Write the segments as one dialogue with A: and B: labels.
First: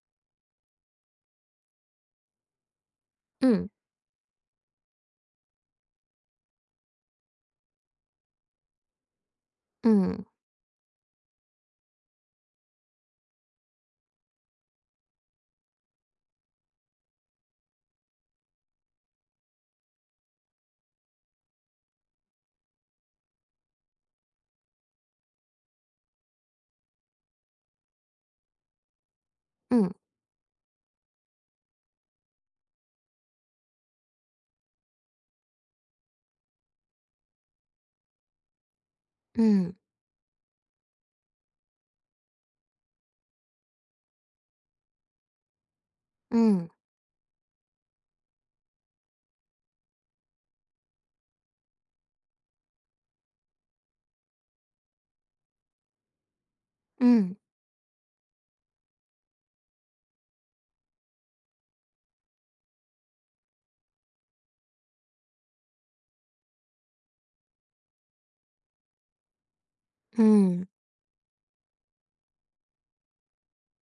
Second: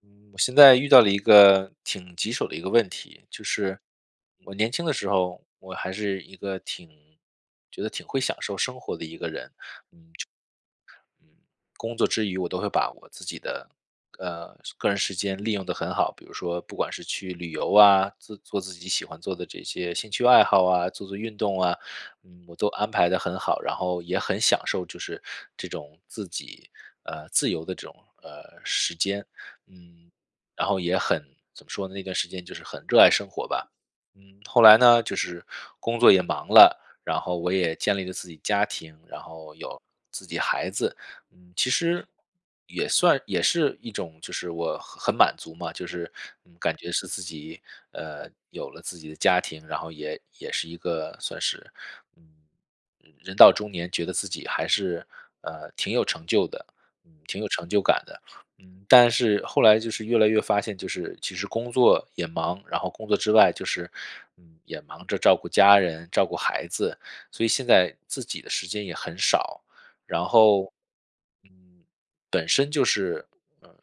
A: 嗯我现在遇到了一个挺棘手的一个问题，就
B: 嗯
A: 是我年轻的时候，我还是一个挺觉得挺会享受生活的一个人。
B: 嗯
A: 嗯，工作之余我都会把我自己的个人时间利用的很好。比如说不管是去旅游啊，自做自己喜欢做的这些兴趣爱好啊，做做运动啊。我都安排的很好，然后也很享受就是这种自己自由的这种时间。
B: 嗯
A: 嗯，然后也很怎么说呢，那段时间就是很热爱生活吧。后来呢，就是工作也忙了，然后我也建立了自己家庭，然后
B: 嗯
A: 有自己孩子。其实也算也是一种，就是我很满足嘛。就是,
B: 嗯
A: 感觉是自己有了自己的家庭，然后也是一个算是嗯人到中年，觉得自己还是挺有成就的。
B: 嗯
A: 挺有成就感的。但是后来就是越来越发现，就是其实工作也忙，然后工作之外就是也忙着照顾家人、照顾孩子，所以现在自己的时间也很少。然
B: 嗯
A: 后，嗯，本身就是，呃，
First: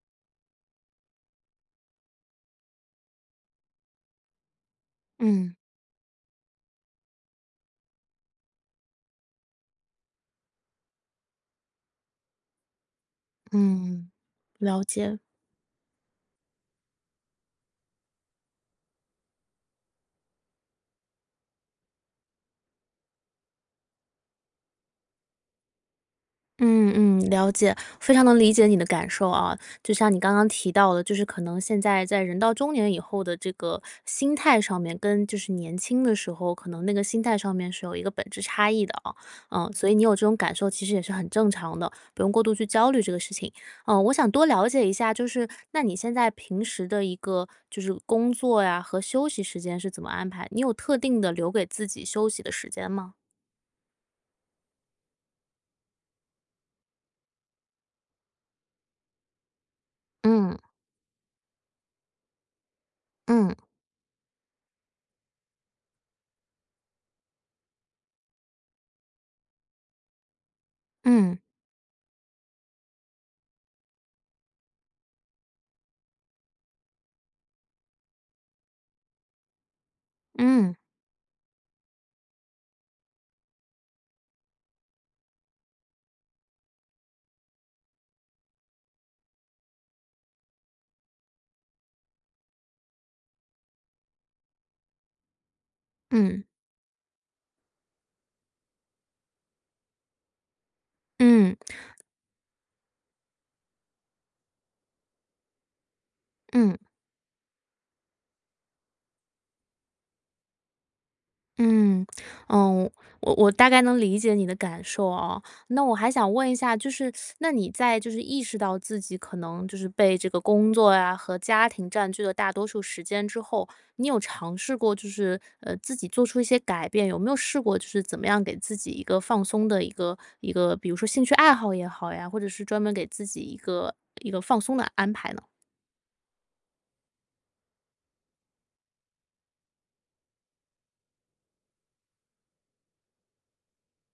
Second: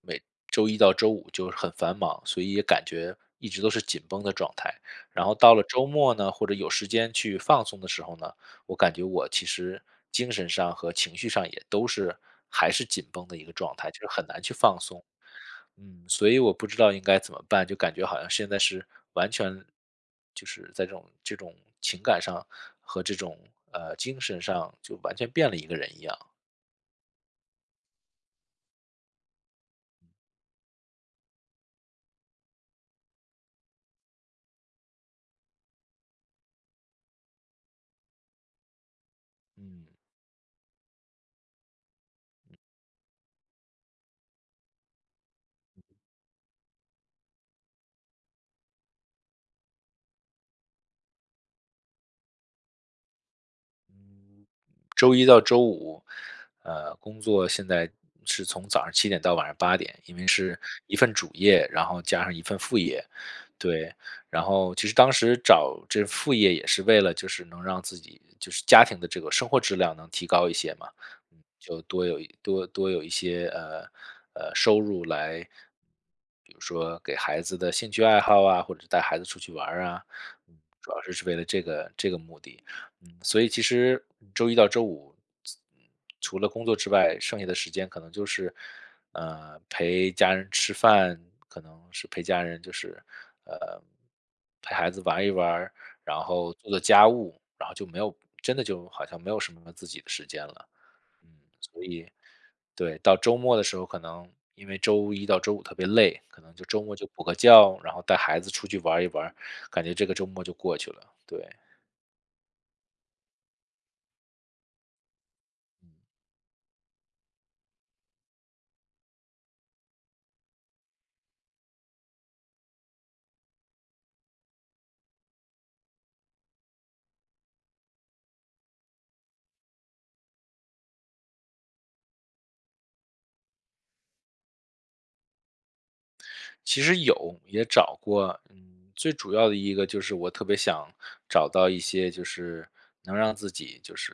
A: 每周一到周五就是很繁忙，所以也感觉一直都是紧绷的状态。然后
B: 嗯
A: 到
B: 嗯，
A: 了周末呢，或者有时间去放松的时候呢，我感觉我其实精神上和情绪上也都是还是紧绷的一个状态，就是
B: 嗯
A: 很难去放
B: 了
A: 松。
B: 解。
A: 所以我不知道应该怎么办，就感觉好像现在是完全就是在这种情感上和这种，精神上就完全变了一个人一样。
B: 嗯嗯，了解，非常能理解你的感受啊。就像你刚刚提到的，就是可能现在在人到中年以后的这个心态上面，跟就是年轻的时候，可能那个心态上面是有一个本质差异的啊。嗯，
A: 嗯。
B: 所以你有这种感受，其实也是很正常的，不用过度去焦虑这个事情。嗯，我想多了解一下，就是那你现在平时的一个就是工作呀和休息时间是怎么安排？你有特定的留给自己休息的时间吗？
A: 周一到周五，工作现在是从早上7点到晚上8点，因为
B: 嗯
A: 是一份主业，然后加上一份副业。
B: 嗯
A: 对。然后其实当时找这副业也是为了就是能让自己就是家庭的这个生活质量能提高一些嘛。
B: 嗯
A: 就多有一些，收入来比如说给孩子的兴趣爱好啊，或者带孩子出去玩儿啊。嗯，
B: 嗯
A: 主要是为了这个目的。所以其实周一到周五，嗯除了工作之外，剩下的时间可能就是，陪家人吃饭，可能是陪家人就是，呃，陪孩子玩一玩儿然
B: 嗯。
A: 后做做家务，然后就没有真的就好像没有什么自己的时间了。嗯，
B: 嗯
A: 所以对，到周末的时候，可能因为周一到周五特别累，可能就
B: 嗯
A: 周末就补个觉，然后带孩子出去玩一玩感觉这个周末就过去了。对。
B: 嗯，嗯，我大概能理解你的感受哦。那我还想问一下，就是那你在就是意识到自己可能就是被这个工作呀和家庭占据了大多数时间之后，你有尝试过就是自己做出一些改变？有没有试过就是怎么样给自己一个放松的一个，比如说兴趣爱好也好呀，或者是专门给自己一个放松的安排呢？
A: 其实有，也找过。嗯，最主要的一个就是我特别想找到一些就是能让自己就是，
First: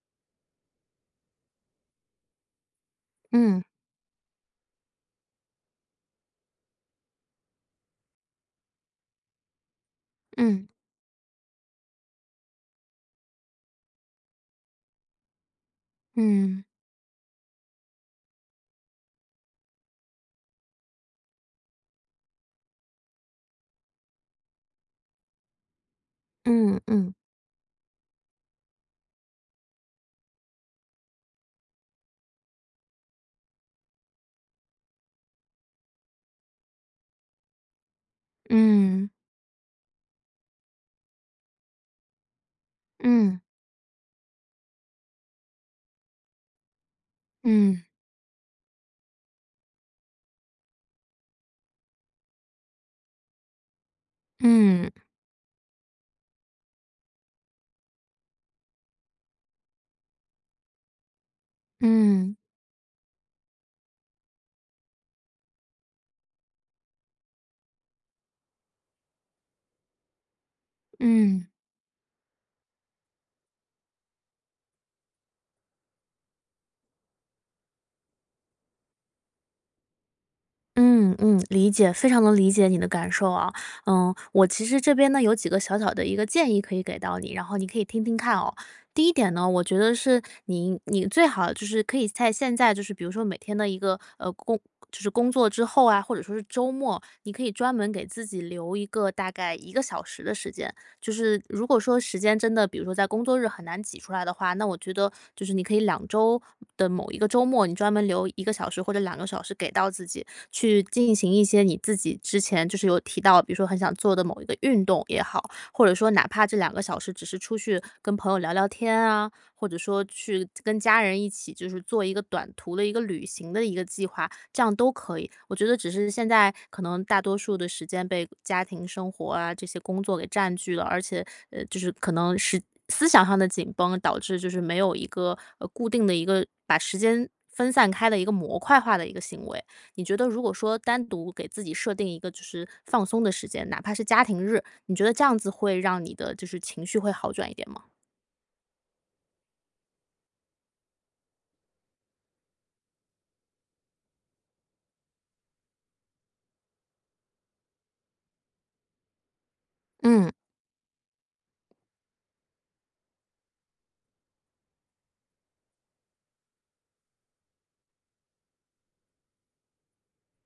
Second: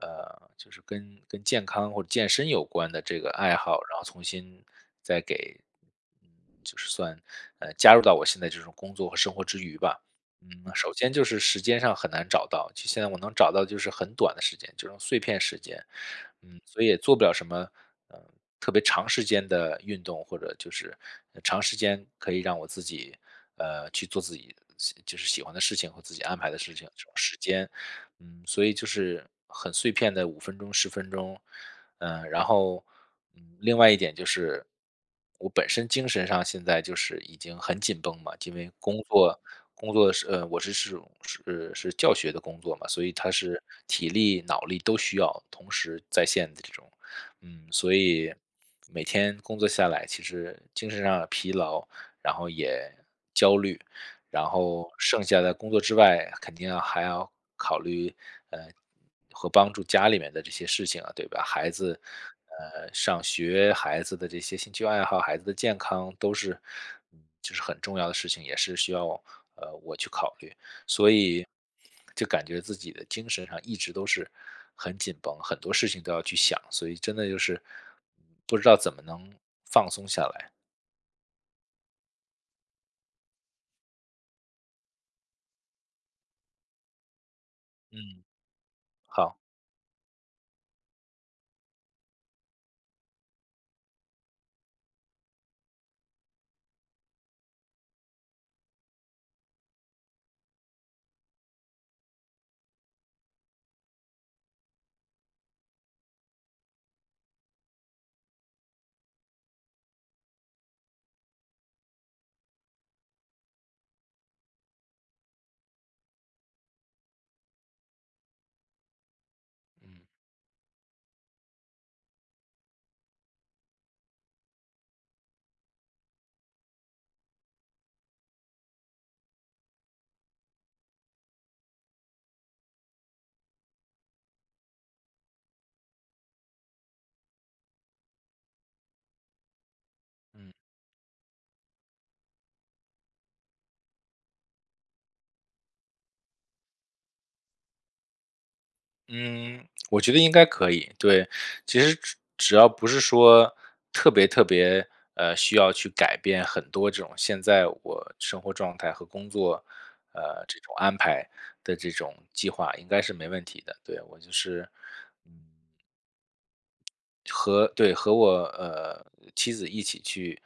A: 呃，就是跟健康或者健身有关的这个爱
B: 嗯
A: 好，然后重新再给，嗯，就是算，加入到我现在这种工作和生活之余吧。
B: 嗯
A: 首先就是时间上很难找到，就现在我能找到就是很短的时间，这种碎片时间。
B: 嗯
A: 所以也做不了什么，嗯特别长时间的运动，或者就是长时间可以让我自己，去做自己喜就是喜欢的事情和自己安排的事
B: 嗯
A: 情这种
B: 嗯
A: 时间。所以就是很碎片的5分钟、10分钟。然后，另外一点就是，我本身精神上现在就是已经很紧绷嘛，因为工
B: 嗯
A: 作工作我是教学的工作嘛，所以它
B: 嗯
A: 是体力、脑力都需要同时在线的这种。
B: 嗯。
A: 所以每天工作下来，其实精神上的疲劳，然后也焦虑，然
B: 嗯，
A: 后剩下的工作之外，肯定要还要考虑，呃，和帮助家里面的这些事情啊，对吧？孩子，
B: 嗯，
A: 呃，上学，孩子的这些兴趣爱好，孩子的健康都是，就是很重要的事情，也是需要我去考虑，所
B: 嗯，
A: 以就感觉自己的精神上一直都是很紧绷，很多事情都要去想，所以真的就是不知道怎么能放松下来。
B: 嗯，嗯，理解，非常能理解你的感受啊。嗯，我其实这边呢有几个小小的一个建议可以给到你，然后你可以听听
A: 嗯。
B: 看哦。第一点
A: 好。
B: 呢，我觉得是你最好就是可以在现在就是比如说每天的一个就是工作之后啊，或者说是周末，你可以专门给自己留一个大概一个小时的时间，就是如果说时间真的，比如说在工作日很难挤出来的话，那我觉得就是你可以两周的某一个周末，你专门留一个小时或者两个小时给到自己，去进行一些你自己之前就是有提到，比如说很想做的某一个运动也好，或者说哪怕这两个小时只是出去跟朋友聊聊天啊，或者说去跟家人一起，就是做一个短途的一个旅行的一个计划，这样都可以。我觉得只是现在可能大多数的时间被家庭生活啊，这些工作给占据了，而且，就是可能是思想上的紧绷，导致就是没有一个，固定的一个把时间分散开的一个模块化的一个行为。你觉得如果
A: 嗯。
B: 说单独给自己设定一个就是放松的时间，哪怕是家庭日，你觉得这样子会让你的就是情绪会好转一点吗？
A: 嗯，我觉得应该可以。对，其实只只要不是说特别特别，需要去改变很多这种现在我生活状态和工作，
B: 嗯
A: 呃，这种安排的这种计划，应该是没问题的。对，我就是，嗯，和对，和我，呃，妻子一起去，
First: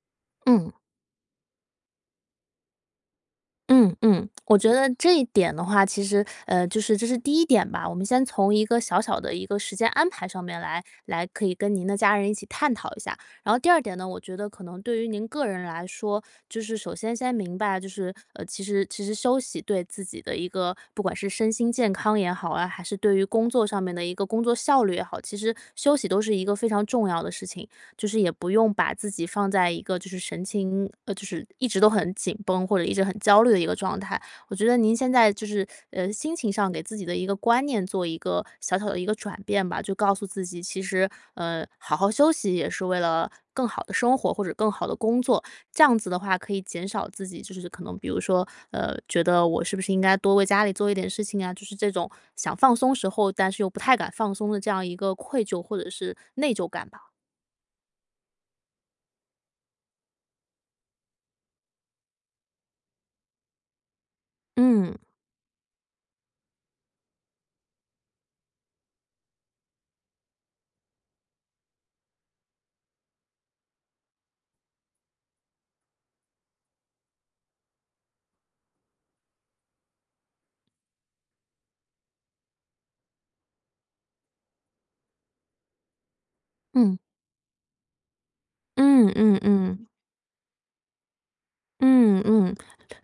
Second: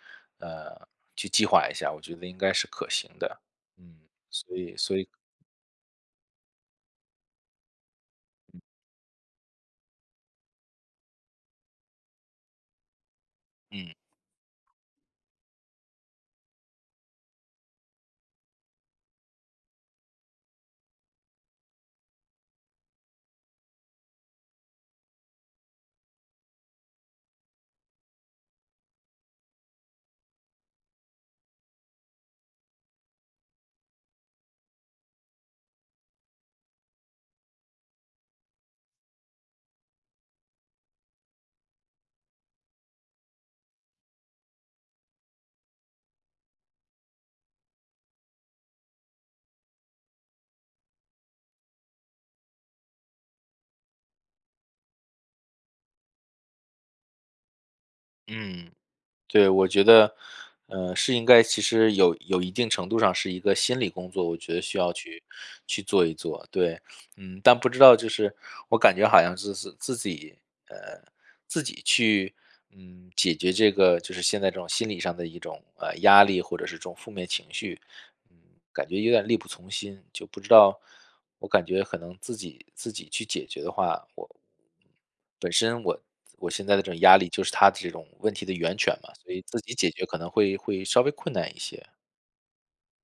B: 嗯。
A: 呃，去计划一下，我觉得应该是可行的。
B: 嗯
A: 嗯，
B: 嗯，我
A: 所
B: 觉
A: 以
B: 得
A: 所以
B: 这一点的话，其实就是这是第一点吧。我们先从一个小小的一个时间安排上面来，可以跟您的家人一起探讨一下。然后第二
A: 嗯，
B: 点呢，我觉得可能对于您个人来说，就是首先先明白，就是其实休息对自己的一个，不管是身心健康也好啊，还是对于工作上面的一个工作效率也好，其实休息都是一个非常重要的事情。就是也不用把自己放在一个就是神情，就是一直都很紧绷或者一直很焦虑的一个状态。我觉得您现在就是，心情上给自己的一个观念做一个小小的一个转变吧，就告诉自己其实，好好休息也是为了更好的生活或者更好的工作。这样子的话可以减少自己就是可能比如说，觉得我是不是应该多为家里做一点事情啊，就是这种想放松时候，但是又不太敢放松的这样一个愧疚或者是内疚感吧。
A: 嗯。对，我觉得，是应该其实有一定程度上是一个心理工作，我觉得需要
B: 嗯。
A: 去去做一做。对。但不知道就是我感觉好像是自己，呃，自己去，解决这个就是现在这种心理上的一种压力或者是这种负面情绪。嗯，感觉有点力不从心，就不知道我感觉可能自己去解决的话，我本身我我现在的这
B: 嗯，
A: 种压力就是的这种问题的源泉
B: 嗯
A: 嘛，所
B: 嗯
A: 以自己
B: 嗯，
A: 解决可能会会稍微困难一些。
B: 嗯嗯，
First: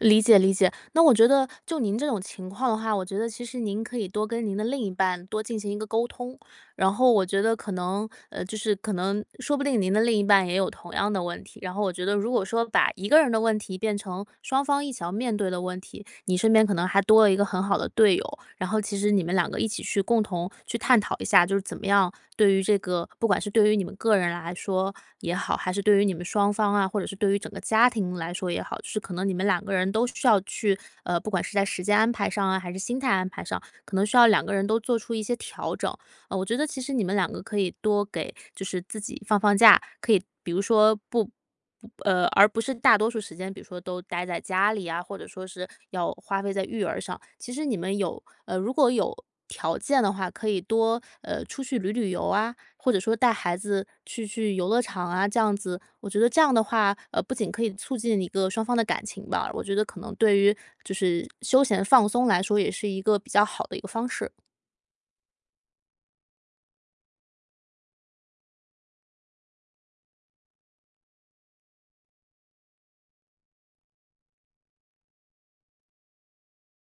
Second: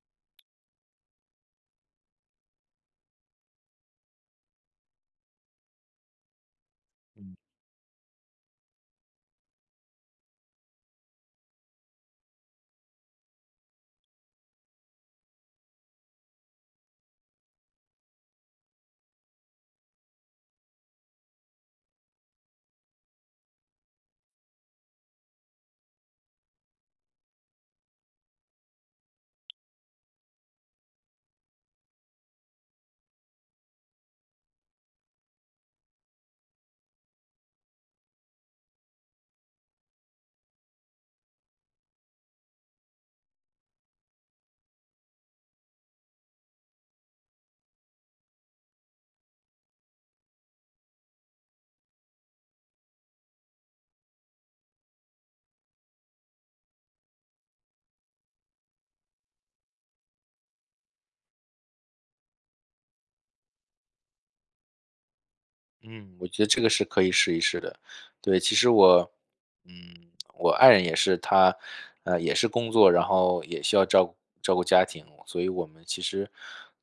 B: 理解。那我觉得就您这种情况的话，我觉得其实您可以多跟您的另一半多进行一个沟通，然后我觉得可能，就是可能说不定您的另一半也有同样的问题。然后我觉得如果说把一个人的问题变成双方一起要面对的问题，你身边可能还多了一个很好的队友，然后其实你们两个一起去共同去探讨一下，就是怎么样对于这个，不管是对于你们个人来说也好，还是对于你们双方啊，或者是对于整个家庭来说也好，就是可能你们两个人都需要去，不管是在时间安排上啊，还是心态安排上，可能需要两个人都做出一些调整。我觉得其实你们两个可以多给就是自己放放假，可以比如说不不呃，而不是大多数时间，比如说都待在家里啊，或者说是要花费在育儿上。其实你们有如果有条件的话，可以多出去旅游啊，或者说带孩子去游乐场啊，这样子，我觉得这样的话，不仅可以促进一个双方的感情吧，我觉得可能对于就是休闲放松来说，也是一个比较好的一个方式。
A: 嗯，我觉得这个是可以试一试的。对，其实我。嗯，我爱人也是，她，也是工作，然后也需要照顾照顾家庭，所以我们其实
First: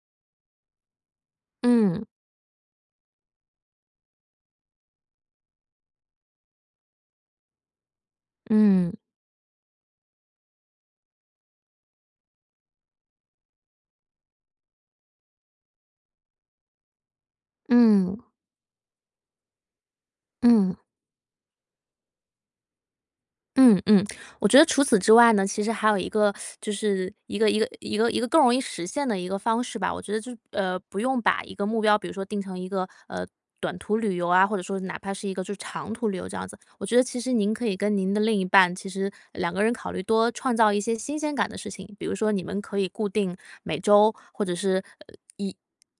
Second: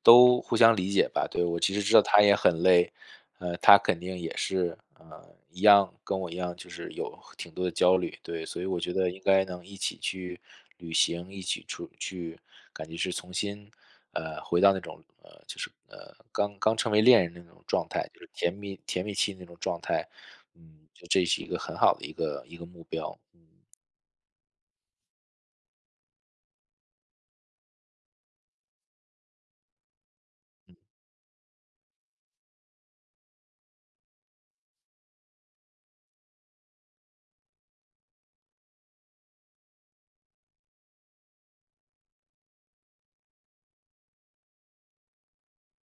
A: 都互相理解吧。对，我其实知道
B: 嗯
A: 她也很累，她肯定也是，一样跟我一样，就是有挺多的焦虑。对，所以我
B: 嗯。
A: 觉得应该能一起去旅行，一起出去，感觉是重新回到那种就是刚刚成为恋人的那种状态，
B: 嗯，
A: 就是甜蜜甜蜜期那种状态。
B: 嗯，
A: 嗯。就这是一个很好的一个目标。嗯。
B: 嗯嗯，我觉得除此之外呢，其实还有一个就是一个更容易实现的一个方式吧。我觉得就是不用把一个目标，比如说定成一个短途旅游啊，或者说哪怕是一个就是长途旅游这样子。我觉得其实您可以跟您的另一半，其实两个人考虑多创造一些新鲜感的事情，比如说你们可以固定每周或者是呃一。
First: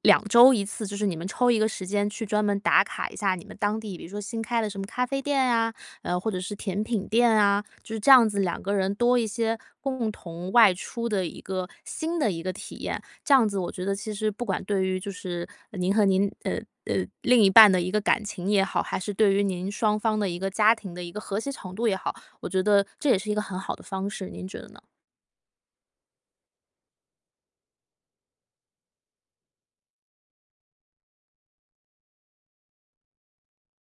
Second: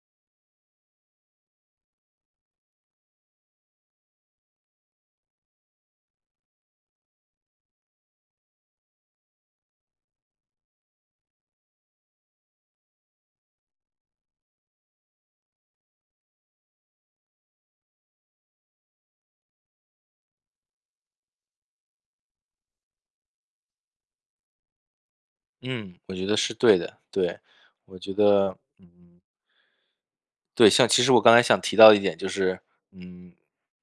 B: 两周一次，就是你们抽一个时间去专门打卡一下你们当地，比如说新开的什么咖啡店呀、或者是甜品店啊，就是这样子两个人多一些共同外出的一个新的一个体验。这样子我觉得其实不管对于就是您和您另一半的一个感情也好，还是对于您双方的一个家庭的一个和谐程度也好，我觉得这也是一个很好的方式，您觉得呢？
A: 嗯，我觉得是对的。对，我觉得嗯对，像其实我刚才想提到一点就是，嗯，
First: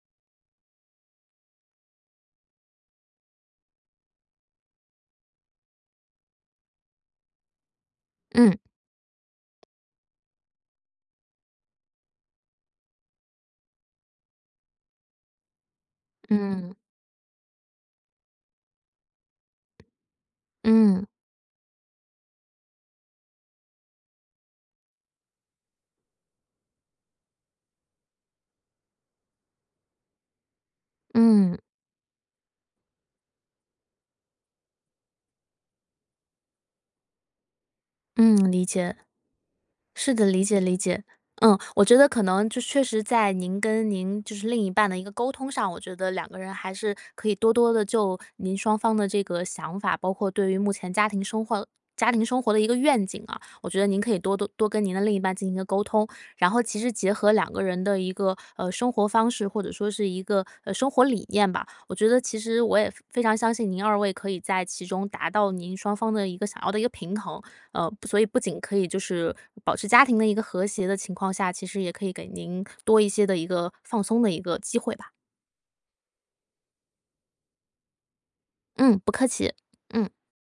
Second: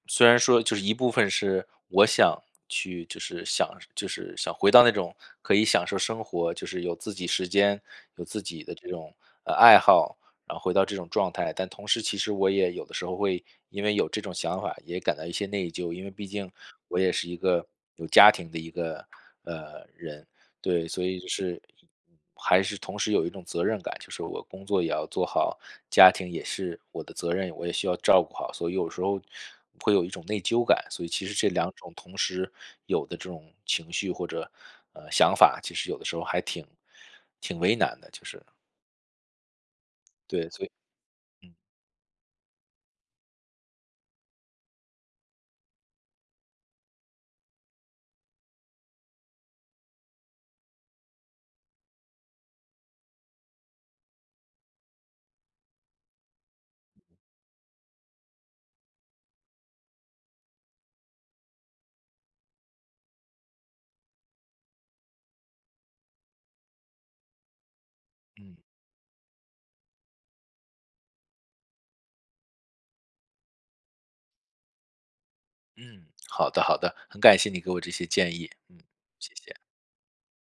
A: 虽然说就是一部分是我想去，就是想就是想回到那种可以享受生活，就是有自己时间，有自
B: 嗯
A: 己的这种爱好，然后回到这种状态。但同时，其实我也有的时候会因为有这种想法，也感到一些内疚，因为毕竟
B: 嗯
A: 我也是一个有家庭的一个人。对，所
B: 嗯
A: 以就是还是同时有一种责任感，就是我工作也要做好，家庭也是我的责任，我也需要照顾好，所以有时候会有一种内疚感，所以其实这
B: 嗯
A: 两种同时有的这种情绪或者想法，其实有的时候还挺为难的，就
B: 嗯，
A: 是
B: 理解。是的，理
A: 对，
B: 解
A: 所以
B: 理解。
A: 嗯
B: 嗯，我觉得可能就确实在您跟您就是另一半的一个沟通上，我觉得两个人还是可以多多的就您双方的这个想法，包括对于目前家庭生活、家庭生活的一个愿景啊，我觉得您可以多多跟您的另一半进行一个沟通，然后其实结合两个人的一个生活方式或者说是一个生活理念吧，我觉得其实我也非常相信您二位可以在其中达到您双方的一个想要的一个平衡。所以不
A: 嗯
B: 仅可以就是保持家庭的一个和谐的情况下，其实也可以给您多一些的一个放松的一个机会吧。
A: 嗯。好的好的，很感谢你给我这些建议。嗯，
B: 嗯，不客
A: 谢
B: 气。
A: 谢。
B: 嗯。